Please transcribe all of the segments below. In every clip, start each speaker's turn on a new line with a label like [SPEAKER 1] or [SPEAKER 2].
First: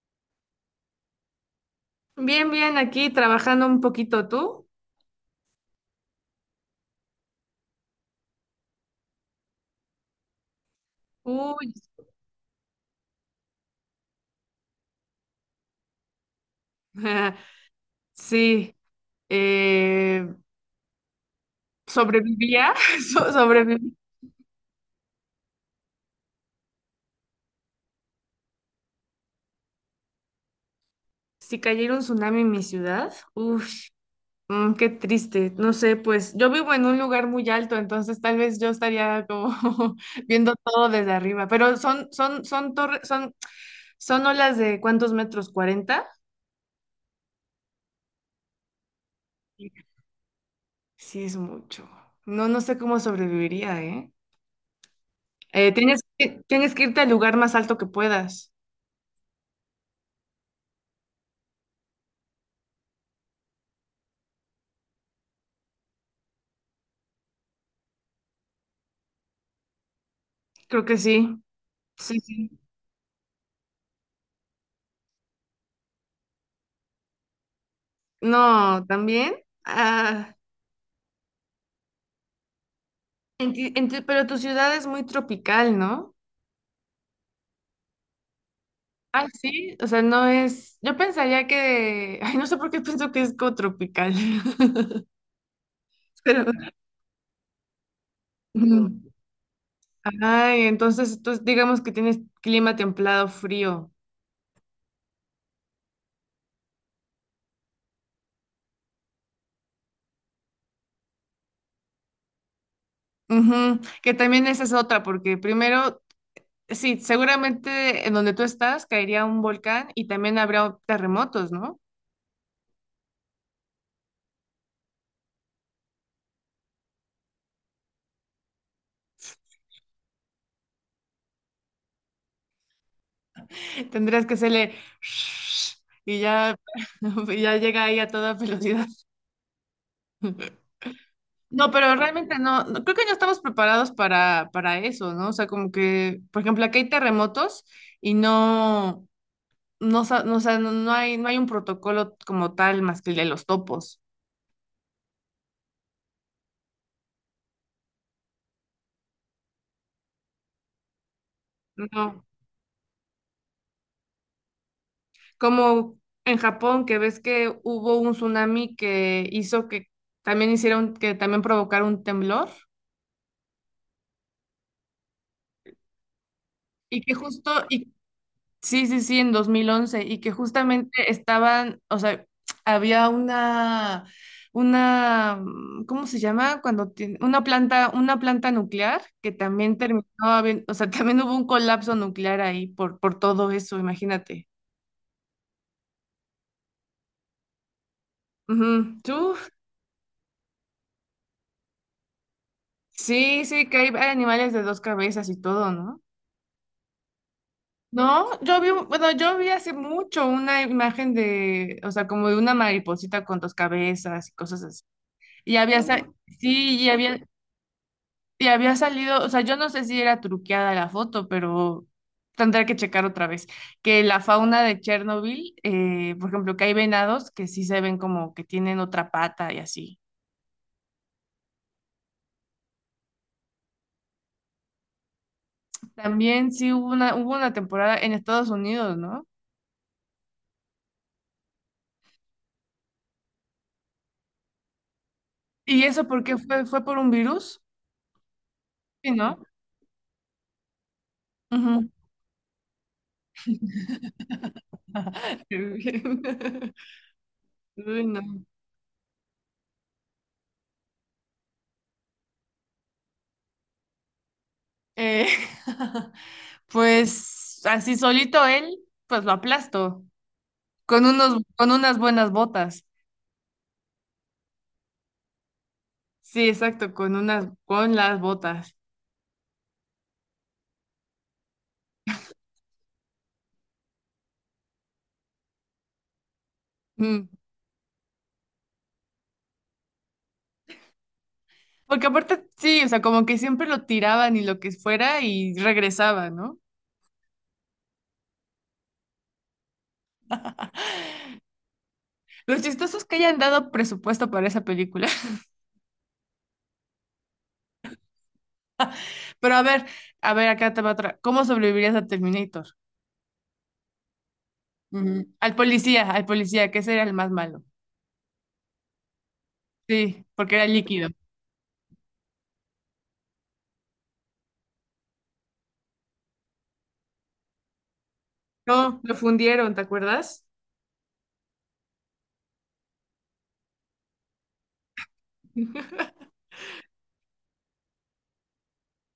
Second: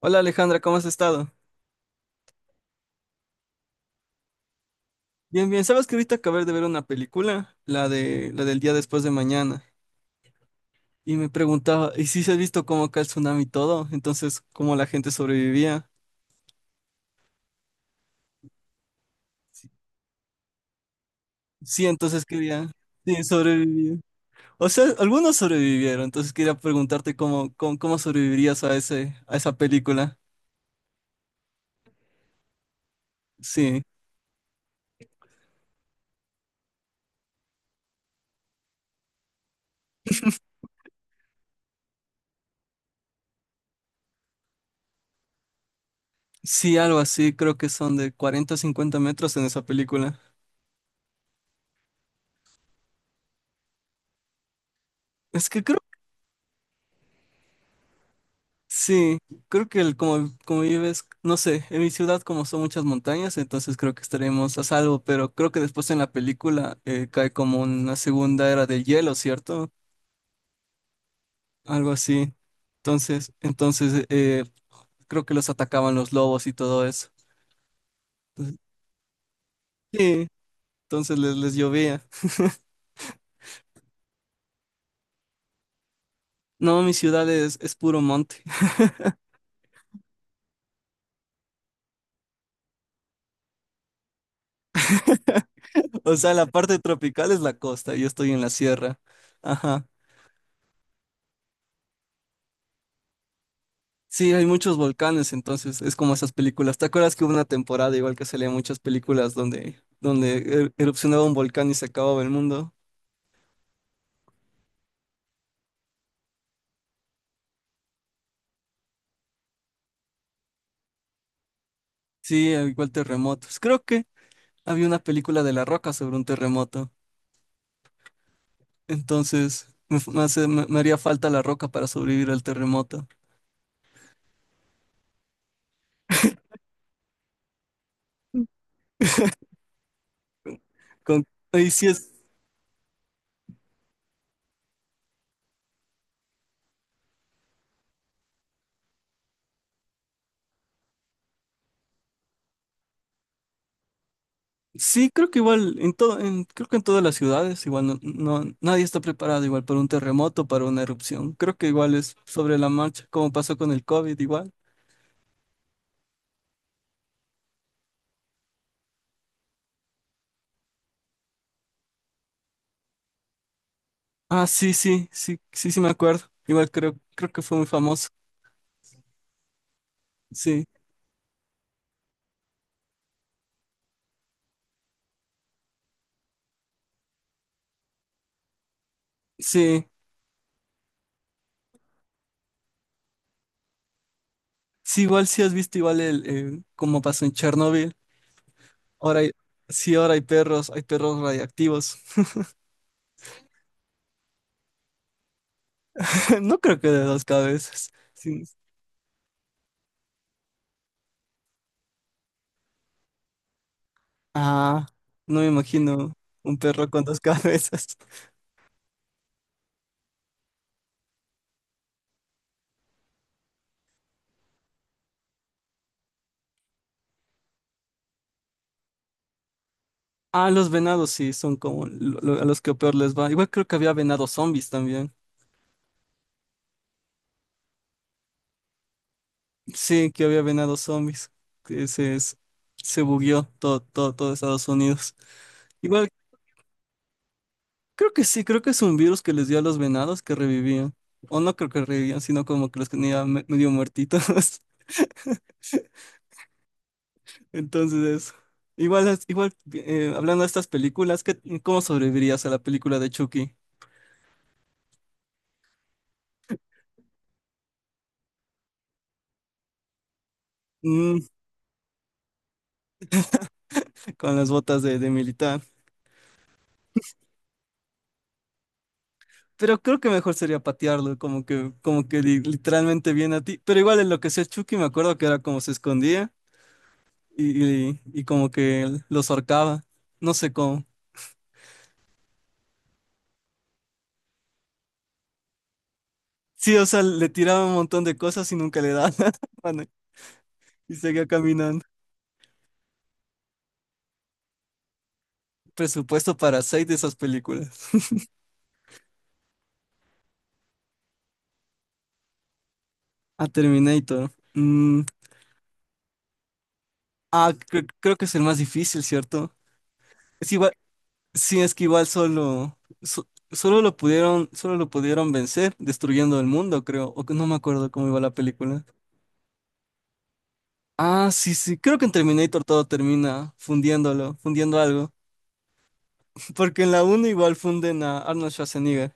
[SPEAKER 1] Hola Alejandra, ¿cómo has estado?
[SPEAKER 2] Bien, bien, aquí trabajando un poquito tú.
[SPEAKER 1] Bien, bien. Sabes que ahorita acabé de ver una película, la de la del día después de mañana, y me
[SPEAKER 2] Uy,
[SPEAKER 1] preguntaba, ¿y si se ha visto cómo acá el tsunami y todo? Entonces, ¿cómo la gente sobrevivía?
[SPEAKER 2] sí, eh,
[SPEAKER 1] Sí, entonces quería,
[SPEAKER 2] sobrevivía,
[SPEAKER 1] sí,
[SPEAKER 2] sobreviví.
[SPEAKER 1] sobrevivir. O sea, algunos sobrevivieron, entonces quería preguntarte cómo sobrevivirías a ese, a esa película.
[SPEAKER 2] Si cayera un tsunami en mi ciudad, uff,
[SPEAKER 1] Sí,
[SPEAKER 2] qué triste. No sé, pues yo vivo en un lugar muy alto, entonces tal vez yo estaría como viendo todo desde arriba. Pero son torres, son olas de ¿cuántos metros? 40.
[SPEAKER 1] sí, algo así, creo que son de 40, o 50 metros en esa
[SPEAKER 2] Sí,
[SPEAKER 1] película.
[SPEAKER 2] sí es mucho. No, no sé cómo sobreviviría, ¿eh?
[SPEAKER 1] Es que creo
[SPEAKER 2] Tienes que irte al lugar más alto que puedas.
[SPEAKER 1] sí, creo que el, como, como vives, no sé, en mi ciudad como son muchas montañas, entonces creo que estaremos a salvo, pero creo que después en la película cae como una segunda era del hielo, ¿cierto?
[SPEAKER 2] Creo que sí.
[SPEAKER 1] Algo
[SPEAKER 2] Sí,
[SPEAKER 1] así.
[SPEAKER 2] sí.
[SPEAKER 1] Entonces, creo que los atacaban los lobos y todo eso. Entonces,
[SPEAKER 2] No, también.
[SPEAKER 1] sí,
[SPEAKER 2] Ah,
[SPEAKER 1] entonces les llovía.
[SPEAKER 2] en ti- en tu- pero tu ciudad es muy tropical, ¿no?
[SPEAKER 1] No, mi ciudad es puro monte.
[SPEAKER 2] Ah, sí. O sea, no es. Yo pensaría que. Ay, no sé por qué pienso que es como tropical.
[SPEAKER 1] O sea, la
[SPEAKER 2] Pero.
[SPEAKER 1] parte tropical es la costa, yo estoy en la sierra.
[SPEAKER 2] Ujú.
[SPEAKER 1] Ajá.
[SPEAKER 2] Ay, entonces tú digamos que tienes clima templado, frío.
[SPEAKER 1] Sí, hay muchos volcanes, entonces es como esas películas. ¿Te acuerdas que hubo una temporada igual que salían muchas películas donde, erupcionaba un volcán y se acababa el mundo?
[SPEAKER 2] Ujú, que también esa es otra, porque primero, sí, seguramente en donde tú estás caería un volcán y también habrá terremotos, ¿no?
[SPEAKER 1] Sí, al igual terremotos. Creo que había una película de La Roca sobre un terremoto. Entonces me, f- me hace- me- Me haría falta La Roca para sobrevivir al terremoto.
[SPEAKER 2] Tendrías que hacerle y ya, y ya llega ahí a toda velocidad.
[SPEAKER 1] Con, y
[SPEAKER 2] No,
[SPEAKER 1] sí
[SPEAKER 2] pero
[SPEAKER 1] es,
[SPEAKER 2] realmente creo que no estamos preparados para eso, ¿no? O sea, como que, por ejemplo, aquí hay terremotos y no, no, o sea, no, no hay un protocolo como tal más que el de los topos.
[SPEAKER 1] sí, creo que igual en todo, creo que en todas las ciudades igual no, nadie está preparado igual para un terremoto, para una erupción. Creo que igual es
[SPEAKER 2] No.
[SPEAKER 1] sobre la marcha, como pasó con el COVID igual.
[SPEAKER 2] Como en Japón, que ves que hubo un tsunami que hizo que también hicieron, que también provocara un temblor.
[SPEAKER 1] Ah, sí me acuerdo. Igual creo,
[SPEAKER 2] Y que
[SPEAKER 1] creo que fue
[SPEAKER 2] justo,
[SPEAKER 1] muy
[SPEAKER 2] y
[SPEAKER 1] famoso.
[SPEAKER 2] Sí, sí, sí, en 2011 y que
[SPEAKER 1] Sí,
[SPEAKER 2] justamente estaban, o sea, había una, ¿cómo se llama? Cuando tiene, una planta nuclear que también
[SPEAKER 1] sí,
[SPEAKER 2] terminó, o sea, también hubo un colapso nuclear ahí por todo eso, imagínate.
[SPEAKER 1] sí, igual sí has visto igual el, cómo pasó en Chernóbil.
[SPEAKER 2] Ujú.
[SPEAKER 1] Ahora hay,
[SPEAKER 2] ¿Tú?
[SPEAKER 1] sí, ahora hay perros radiactivos.
[SPEAKER 2] Sí, sí, que hay animales de dos cabezas y todo, ¿no?
[SPEAKER 1] No creo que de dos cabezas.
[SPEAKER 2] No,
[SPEAKER 1] Sí.
[SPEAKER 2] yo vi, bueno, yo vi hace mucho una imagen de, o sea, como de una mariposita con dos cabezas y cosas así.
[SPEAKER 1] Ah, no me
[SPEAKER 2] Y había, sa-
[SPEAKER 1] imagino un
[SPEAKER 2] sí,
[SPEAKER 1] perro con dos cabezas.
[SPEAKER 2] y había salido, o sea, yo no sé si era truqueada la foto, pero tendré que checar otra vez. Que la fauna de Chernobyl, por ejemplo, que hay venados que sí se ven como que tienen otra pata y así.
[SPEAKER 1] Ah, los venados sí, son como a los que peor les va. Igual creo que había venados zombies también.
[SPEAKER 2] También sí hubo una temporada en Estados Unidos, ¿no?
[SPEAKER 1] Sí, que había venados zombies. Que se bugueó todo Estados Unidos.
[SPEAKER 2] ¿Y eso
[SPEAKER 1] Igual
[SPEAKER 2] por qué fue? ¿Fue por un virus?
[SPEAKER 1] creo que sí, creo que es un
[SPEAKER 2] Sí,
[SPEAKER 1] virus que
[SPEAKER 2] ¿no?
[SPEAKER 1] les dio a los venados que revivían. O no creo que
[SPEAKER 2] Ujú.
[SPEAKER 1] revivían, sino como que los tenía medio muertitos.
[SPEAKER 2] Qué bien. Uy, no.
[SPEAKER 1] Entonces, eso. Igual, igual hablando de estas películas, ¿qué, cómo sobrevivirías a la película de Chucky?
[SPEAKER 2] Eh, pues así solito él, pues lo aplasto
[SPEAKER 1] Mm,
[SPEAKER 2] con unas buenas botas.
[SPEAKER 1] con las botas de militar.
[SPEAKER 2] Sí, exacto, con las botas.
[SPEAKER 1] Pero creo que mejor sería patearlo, como que literalmente viene a ti. Pero igual en lo que sea Chucky, me acuerdo que era como se escondía
[SPEAKER 2] Mm.
[SPEAKER 1] y como que los ahorcaba. No sé cómo.
[SPEAKER 2] Porque aparte, sí, o sea, como que siempre lo tiraban y lo que fuera y regresaba, ¿no?
[SPEAKER 1] Sí, o sea, le tiraba un montón de cosas y nunca le daba nada, mano, y seguía caminando.
[SPEAKER 2] Los chistosos que hayan dado presupuesto para esa película.
[SPEAKER 1] Presupuesto para seis de esas películas.
[SPEAKER 2] Pero a ver, acá te va otra. ¿Cómo sobrevivirías a Terminator?
[SPEAKER 1] A Terminator. Mm,
[SPEAKER 2] Ujú. Al policía, que ese era el más
[SPEAKER 1] ah,
[SPEAKER 2] malo.
[SPEAKER 1] creo que es el más difícil, ¿cierto?
[SPEAKER 2] Sí,
[SPEAKER 1] Es
[SPEAKER 2] porque era
[SPEAKER 1] igual,
[SPEAKER 2] líquido.
[SPEAKER 1] sí, es que igual solo, solo lo pudieron vencer destruyendo el mundo, creo. O que no me acuerdo cómo iba la película.
[SPEAKER 2] No, lo fundieron, ¿te acuerdas?
[SPEAKER 1] Ah, sí, sí, creo que en Terminator todo termina fundiéndolo, fundiendo algo. Porque en la uno igual funden a Arnold Schwarzenegger.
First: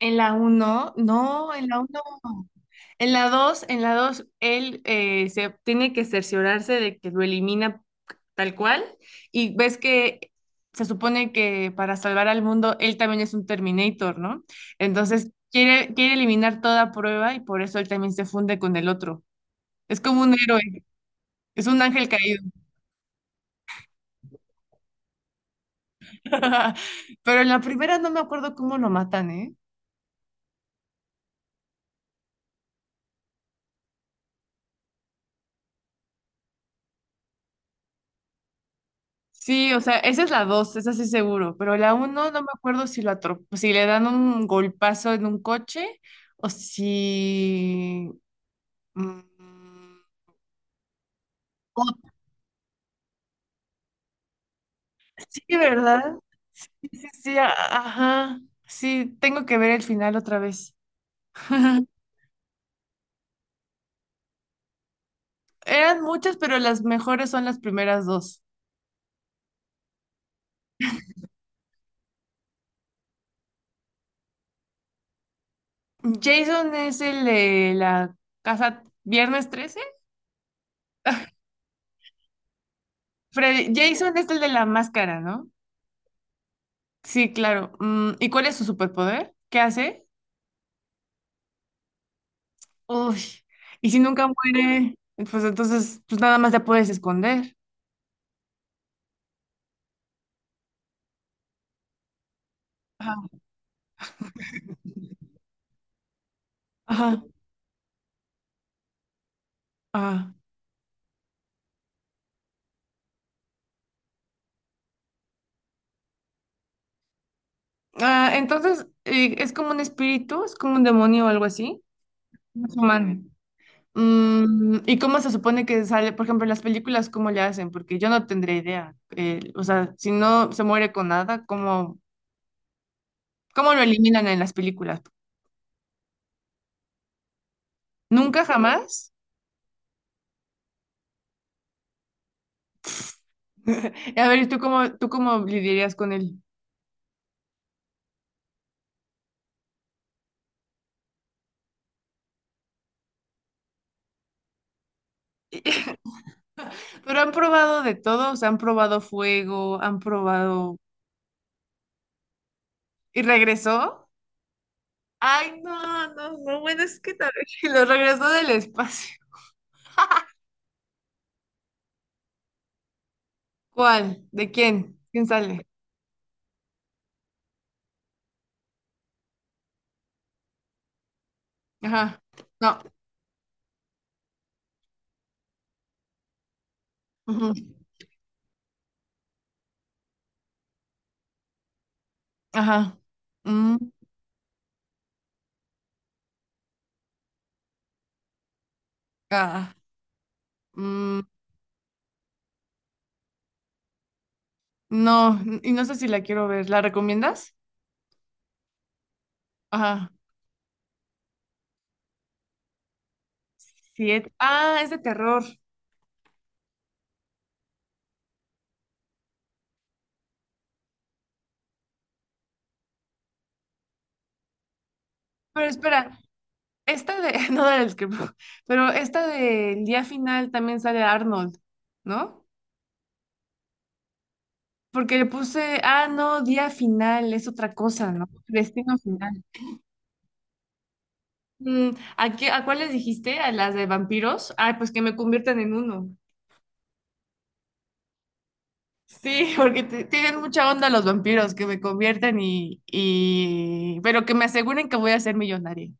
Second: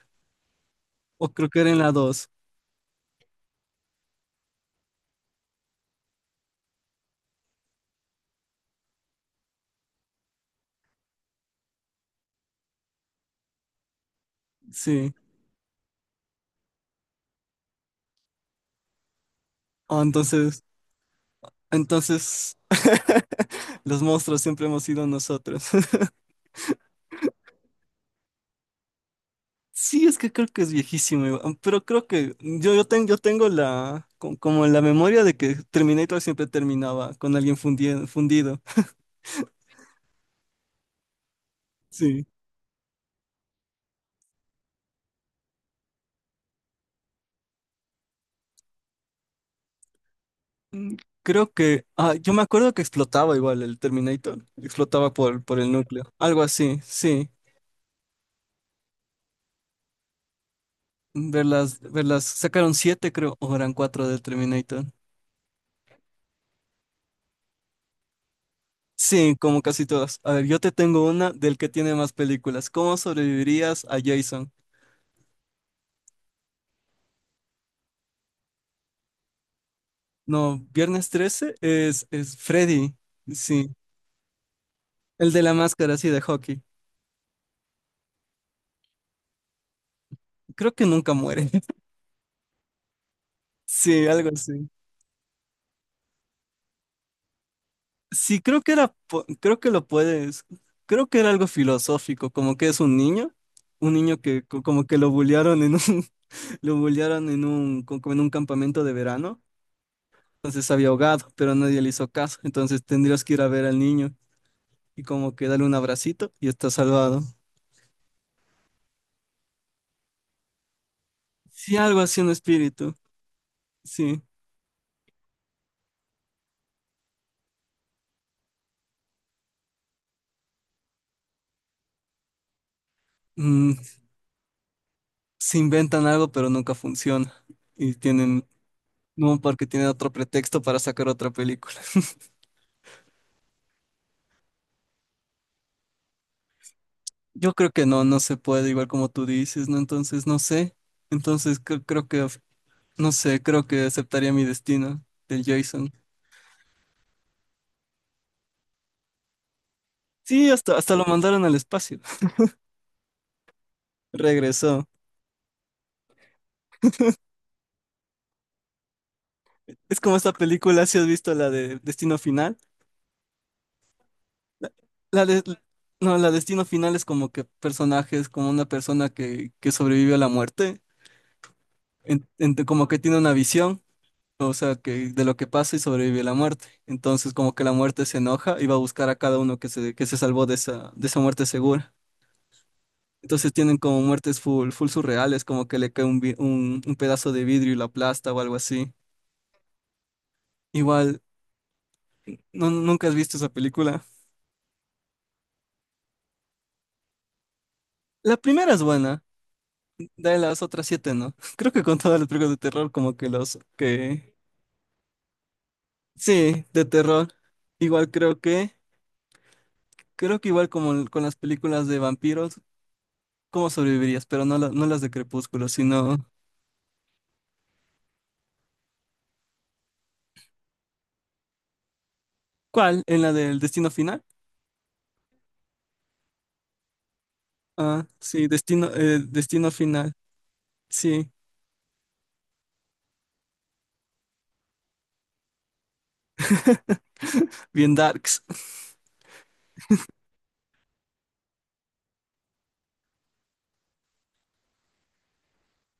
[SPEAKER 2] En la uno,
[SPEAKER 1] O creo
[SPEAKER 2] no,
[SPEAKER 1] que
[SPEAKER 2] en
[SPEAKER 1] era en
[SPEAKER 2] la
[SPEAKER 1] la
[SPEAKER 2] uno.
[SPEAKER 1] dos.
[SPEAKER 2] En la 2, él se tiene que cerciorarse de que lo elimina tal cual. Y ves que se supone que para salvar al mundo, él también es un Terminator, ¿no?
[SPEAKER 1] Sí.
[SPEAKER 2] Entonces quiere eliminar toda prueba y por eso él también se funde con el otro. Es
[SPEAKER 1] Ah,
[SPEAKER 2] como un
[SPEAKER 1] entonces
[SPEAKER 2] héroe, es un ángel caído.
[SPEAKER 1] entonces, los monstruos siempre hemos sido nosotros.
[SPEAKER 2] Pero en la primera no me acuerdo cómo lo matan, ¿eh?
[SPEAKER 1] Sí, es que creo que es viejísimo, igual, pero creo que yo tengo la, como la memoria de que Terminator siempre terminaba con alguien fundido.
[SPEAKER 2] Sí, o sea, esa es la dos, esa sí seguro, pero la
[SPEAKER 1] Sí.
[SPEAKER 2] uno no me acuerdo si le dan un golpazo en un coche o si... mm,
[SPEAKER 1] Mm, creo que,
[SPEAKER 2] o-
[SPEAKER 1] ah, yo me acuerdo que explotaba igual el Terminator, explotaba
[SPEAKER 2] sí,
[SPEAKER 1] por el núcleo,
[SPEAKER 2] ¿verdad?
[SPEAKER 1] algo así,
[SPEAKER 2] Sí, sí,
[SPEAKER 1] sí.
[SPEAKER 2] sí, ajá. Sí, tengo que ver el final otra vez.
[SPEAKER 1] Verlas, verlas, sacaron siete creo, o eran cuatro del Terminator.
[SPEAKER 2] Eran muchas, pero las mejores son las primeras dos.
[SPEAKER 1] Sí, como casi todas. A ver, yo te tengo una del que tiene más películas. ¿Cómo sobrevivirías a Jason?
[SPEAKER 2] Jason es el de la casa Viernes 13.
[SPEAKER 1] No, Viernes 13 es Freddy.
[SPEAKER 2] Freddy,
[SPEAKER 1] Sí,
[SPEAKER 2] Jason es el de la máscara,
[SPEAKER 1] el de
[SPEAKER 2] ¿no?
[SPEAKER 1] la máscara, sí, de hockey.
[SPEAKER 2] Sí, claro. Mm, ¿y cuál es su superpoder? ¿Qué hace?
[SPEAKER 1] Creo que nunca muere.
[SPEAKER 2] Uy, y si
[SPEAKER 1] Sí,
[SPEAKER 2] nunca
[SPEAKER 1] algo así.
[SPEAKER 2] muere, pues entonces, pues nada más la puedes esconder.
[SPEAKER 1] Sí, creo que era, creo que lo puedes, creo que era algo filosófico, como que es
[SPEAKER 2] Ajá,
[SPEAKER 1] un niño que como que lo bullearon en un, lo
[SPEAKER 2] ajá,
[SPEAKER 1] bullearon en un, como en un campamento de verano,
[SPEAKER 2] ajá.
[SPEAKER 1] entonces había ahogado, pero nadie le hizo caso, entonces tendrías que ir a ver al niño. Y como que dale un abracito y está salvado.
[SPEAKER 2] Ah, entonces, ¿es como un espíritu? ¿Es como un demonio o algo
[SPEAKER 1] Sí,
[SPEAKER 2] así?
[SPEAKER 1] algo así un
[SPEAKER 2] No es
[SPEAKER 1] espíritu,
[SPEAKER 2] humano.
[SPEAKER 1] sí.
[SPEAKER 2] Mm, ¿y cómo se supone que sale? Por ejemplo, en las películas, ¿cómo le hacen? Porque yo no tendré idea. O sea, si no se muere con nada,
[SPEAKER 1] Mm,
[SPEAKER 2] ¿cómo lo eliminan en las películas?
[SPEAKER 1] se inventan algo, pero nunca funciona. Y
[SPEAKER 2] ¿Nunca,
[SPEAKER 1] tienen,
[SPEAKER 2] jamás?
[SPEAKER 1] no, porque tienen otro pretexto para sacar otra película.
[SPEAKER 2] A ver, tú cómo lidiarías con él?
[SPEAKER 1] Yo creo que no, no se puede, igual como tú dices, ¿no? Entonces, no sé. Entonces, creo que, no sé, creo que aceptaría mi destino del Jason.
[SPEAKER 2] Pero han probado de todo, o sea, han probado fuego, han
[SPEAKER 1] Sí, hasta,
[SPEAKER 2] probado...
[SPEAKER 1] hasta lo mandaron al espacio.
[SPEAKER 2] ¿Y regresó?
[SPEAKER 1] Regresó.
[SPEAKER 2] Ay, no, no, no, bueno, es que tal vez lo regresó del espacio.
[SPEAKER 1] Es como esta película, si has visto la de Destino Final.
[SPEAKER 2] ¿Cuál? ¿De
[SPEAKER 1] La
[SPEAKER 2] quién?
[SPEAKER 1] la
[SPEAKER 2] ¿Quién
[SPEAKER 1] de-
[SPEAKER 2] sale?
[SPEAKER 1] no, la destino final es como que personajes, como una persona que sobrevive a la muerte,
[SPEAKER 2] Ajá. No.
[SPEAKER 1] como que tiene una visión, o sea, que de lo que pasa y sobrevive a la muerte. Entonces,
[SPEAKER 2] Ujú.
[SPEAKER 1] como que la muerte se enoja y va a buscar a cada uno que se salvó de esa muerte segura.
[SPEAKER 2] Ajá.
[SPEAKER 1] Entonces tienen
[SPEAKER 2] Mm,
[SPEAKER 1] como muertes full, full surreales, como que le cae un, un pedazo de vidrio y la aplasta o algo así.
[SPEAKER 2] ah,
[SPEAKER 1] Igual,
[SPEAKER 2] mm,
[SPEAKER 1] no, ¿nunca has visto esa película?
[SPEAKER 2] no, y no sé si la quiero ver. ¿La recomiendas?
[SPEAKER 1] La primera es buena.
[SPEAKER 2] Ajá.
[SPEAKER 1] De las otras siete, ¿no? Creo que con todas las películas de terror, como que los que...
[SPEAKER 2] Siete. Ah, es de terror.
[SPEAKER 1] Sí, de terror. Igual creo que... Creo que igual como con las películas de vampiros, ¿cómo sobrevivirías? Pero no, no las de
[SPEAKER 2] Pero
[SPEAKER 1] Crepúsculo, sino...
[SPEAKER 2] espera, esta de... No del que... no, pero esta del día final también sale Arnold, ¿no?
[SPEAKER 1] ¿Cuál? ¿En la del Destino Final?
[SPEAKER 2] Porque le puse, ah, no, día final, es otra
[SPEAKER 1] Ah,
[SPEAKER 2] cosa, ¿no?
[SPEAKER 1] sí, Destino,
[SPEAKER 2] Destino final.
[SPEAKER 1] Destino Final. Sí,
[SPEAKER 2] Mm, ¿a cuáles dijiste? ¿A las de vampiros? Ay, pues que me conviertan en uno.
[SPEAKER 1] bien darks.
[SPEAKER 2] Sí, porque tienen mucha onda los vampiros, que me conviertan y... Pero que me aseguren que voy a ser millonaria.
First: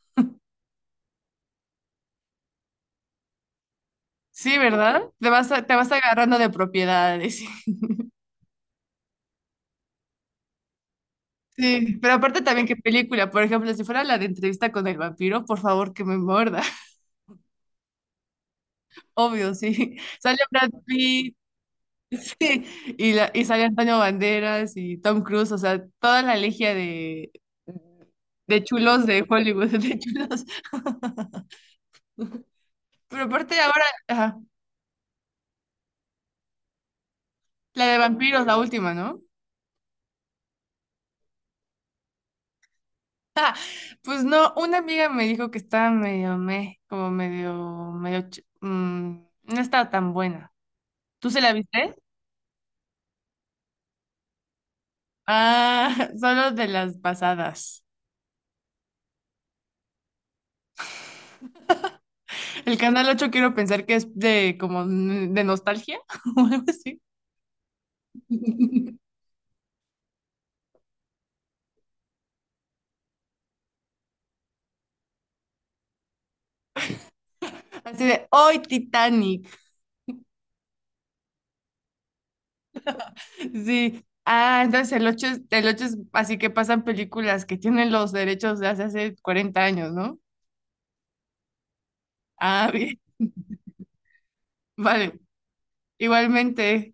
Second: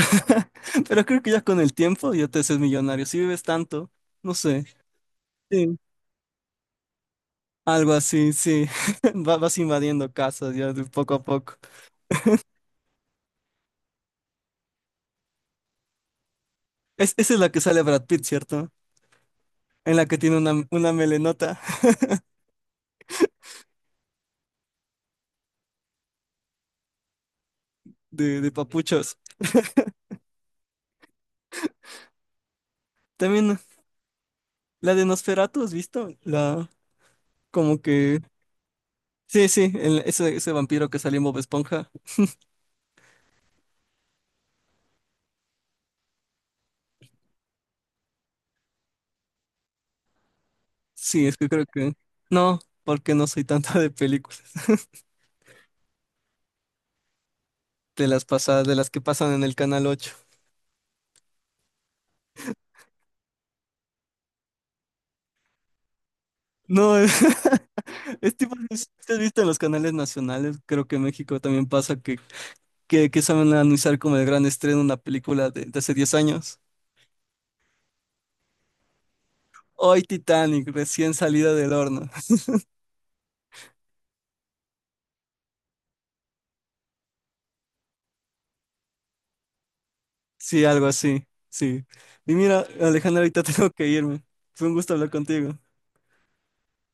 [SPEAKER 1] Pero creo que ya con el tiempo ya te haces millonario. Si vives tanto, no
[SPEAKER 2] Sí,
[SPEAKER 1] sé.
[SPEAKER 2] ¿verdad? Te vas, te
[SPEAKER 1] Sí.
[SPEAKER 2] vas agarrando de propiedades.
[SPEAKER 1] Algo así, sí. Vas invadiendo casas ya de poco a poco.
[SPEAKER 2] Sí, pero aparte también qué película, por ejemplo, si fuera la de entrevista con el vampiro, por favor que me muerda.
[SPEAKER 1] Es, esa es la que sale Brad Pitt, ¿cierto?
[SPEAKER 2] Obvio,
[SPEAKER 1] En
[SPEAKER 2] sí.
[SPEAKER 1] la que tiene
[SPEAKER 2] Sale Brad
[SPEAKER 1] una
[SPEAKER 2] Pitt.
[SPEAKER 1] melenota.
[SPEAKER 2] Sí, y sale Antonio Banderas y Tom Cruise, o sea, toda la legia
[SPEAKER 1] De
[SPEAKER 2] de chulos
[SPEAKER 1] papuchos.
[SPEAKER 2] de Hollywood, de chulos. Pero
[SPEAKER 1] También
[SPEAKER 2] aparte ahora, ajá,
[SPEAKER 1] la de Nosferatu, ¿has visto? La, como
[SPEAKER 2] la de
[SPEAKER 1] que...
[SPEAKER 2] vampiros, la última, ¿no?
[SPEAKER 1] Sí, sí, ese, ese vampiro que salió en Bob Esponja.
[SPEAKER 2] Pues no, una amiga me dijo que estaba medio meh, como medio, medio, no estaba tan buena.
[SPEAKER 1] Sí,
[SPEAKER 2] ¿Tú
[SPEAKER 1] es
[SPEAKER 2] se
[SPEAKER 1] que
[SPEAKER 2] la
[SPEAKER 1] creo que...
[SPEAKER 2] viste?
[SPEAKER 1] No, porque no soy tanto de películas.
[SPEAKER 2] Ah, solo de las pasadas.
[SPEAKER 1] De las pasadas, de las que pasan en el Canal 8.
[SPEAKER 2] El Canal ocho quiero pensar que es de como de nostalgia o algo
[SPEAKER 1] No,
[SPEAKER 2] así.
[SPEAKER 1] es, es tipo... es- ¿te Has visto en los canales nacionales? Creo que en México también pasa que saben anunciar como el gran estreno una película de hace 10 años.
[SPEAKER 2] Así de, hoy Titanic.
[SPEAKER 1] Hoy Titanic, recién salida del horno.
[SPEAKER 2] Sí. Ah, entonces el 8 es así que pasan películas que tienen los derechos de hace 40 años, ¿no?
[SPEAKER 1] Sí, algo así. Sí. Y mira,
[SPEAKER 2] Ah, bien.
[SPEAKER 1] Alejandra, ahorita tengo que irme. Fue un gusto hablar
[SPEAKER 2] Vale.
[SPEAKER 1] contigo.
[SPEAKER 2] Igualmente.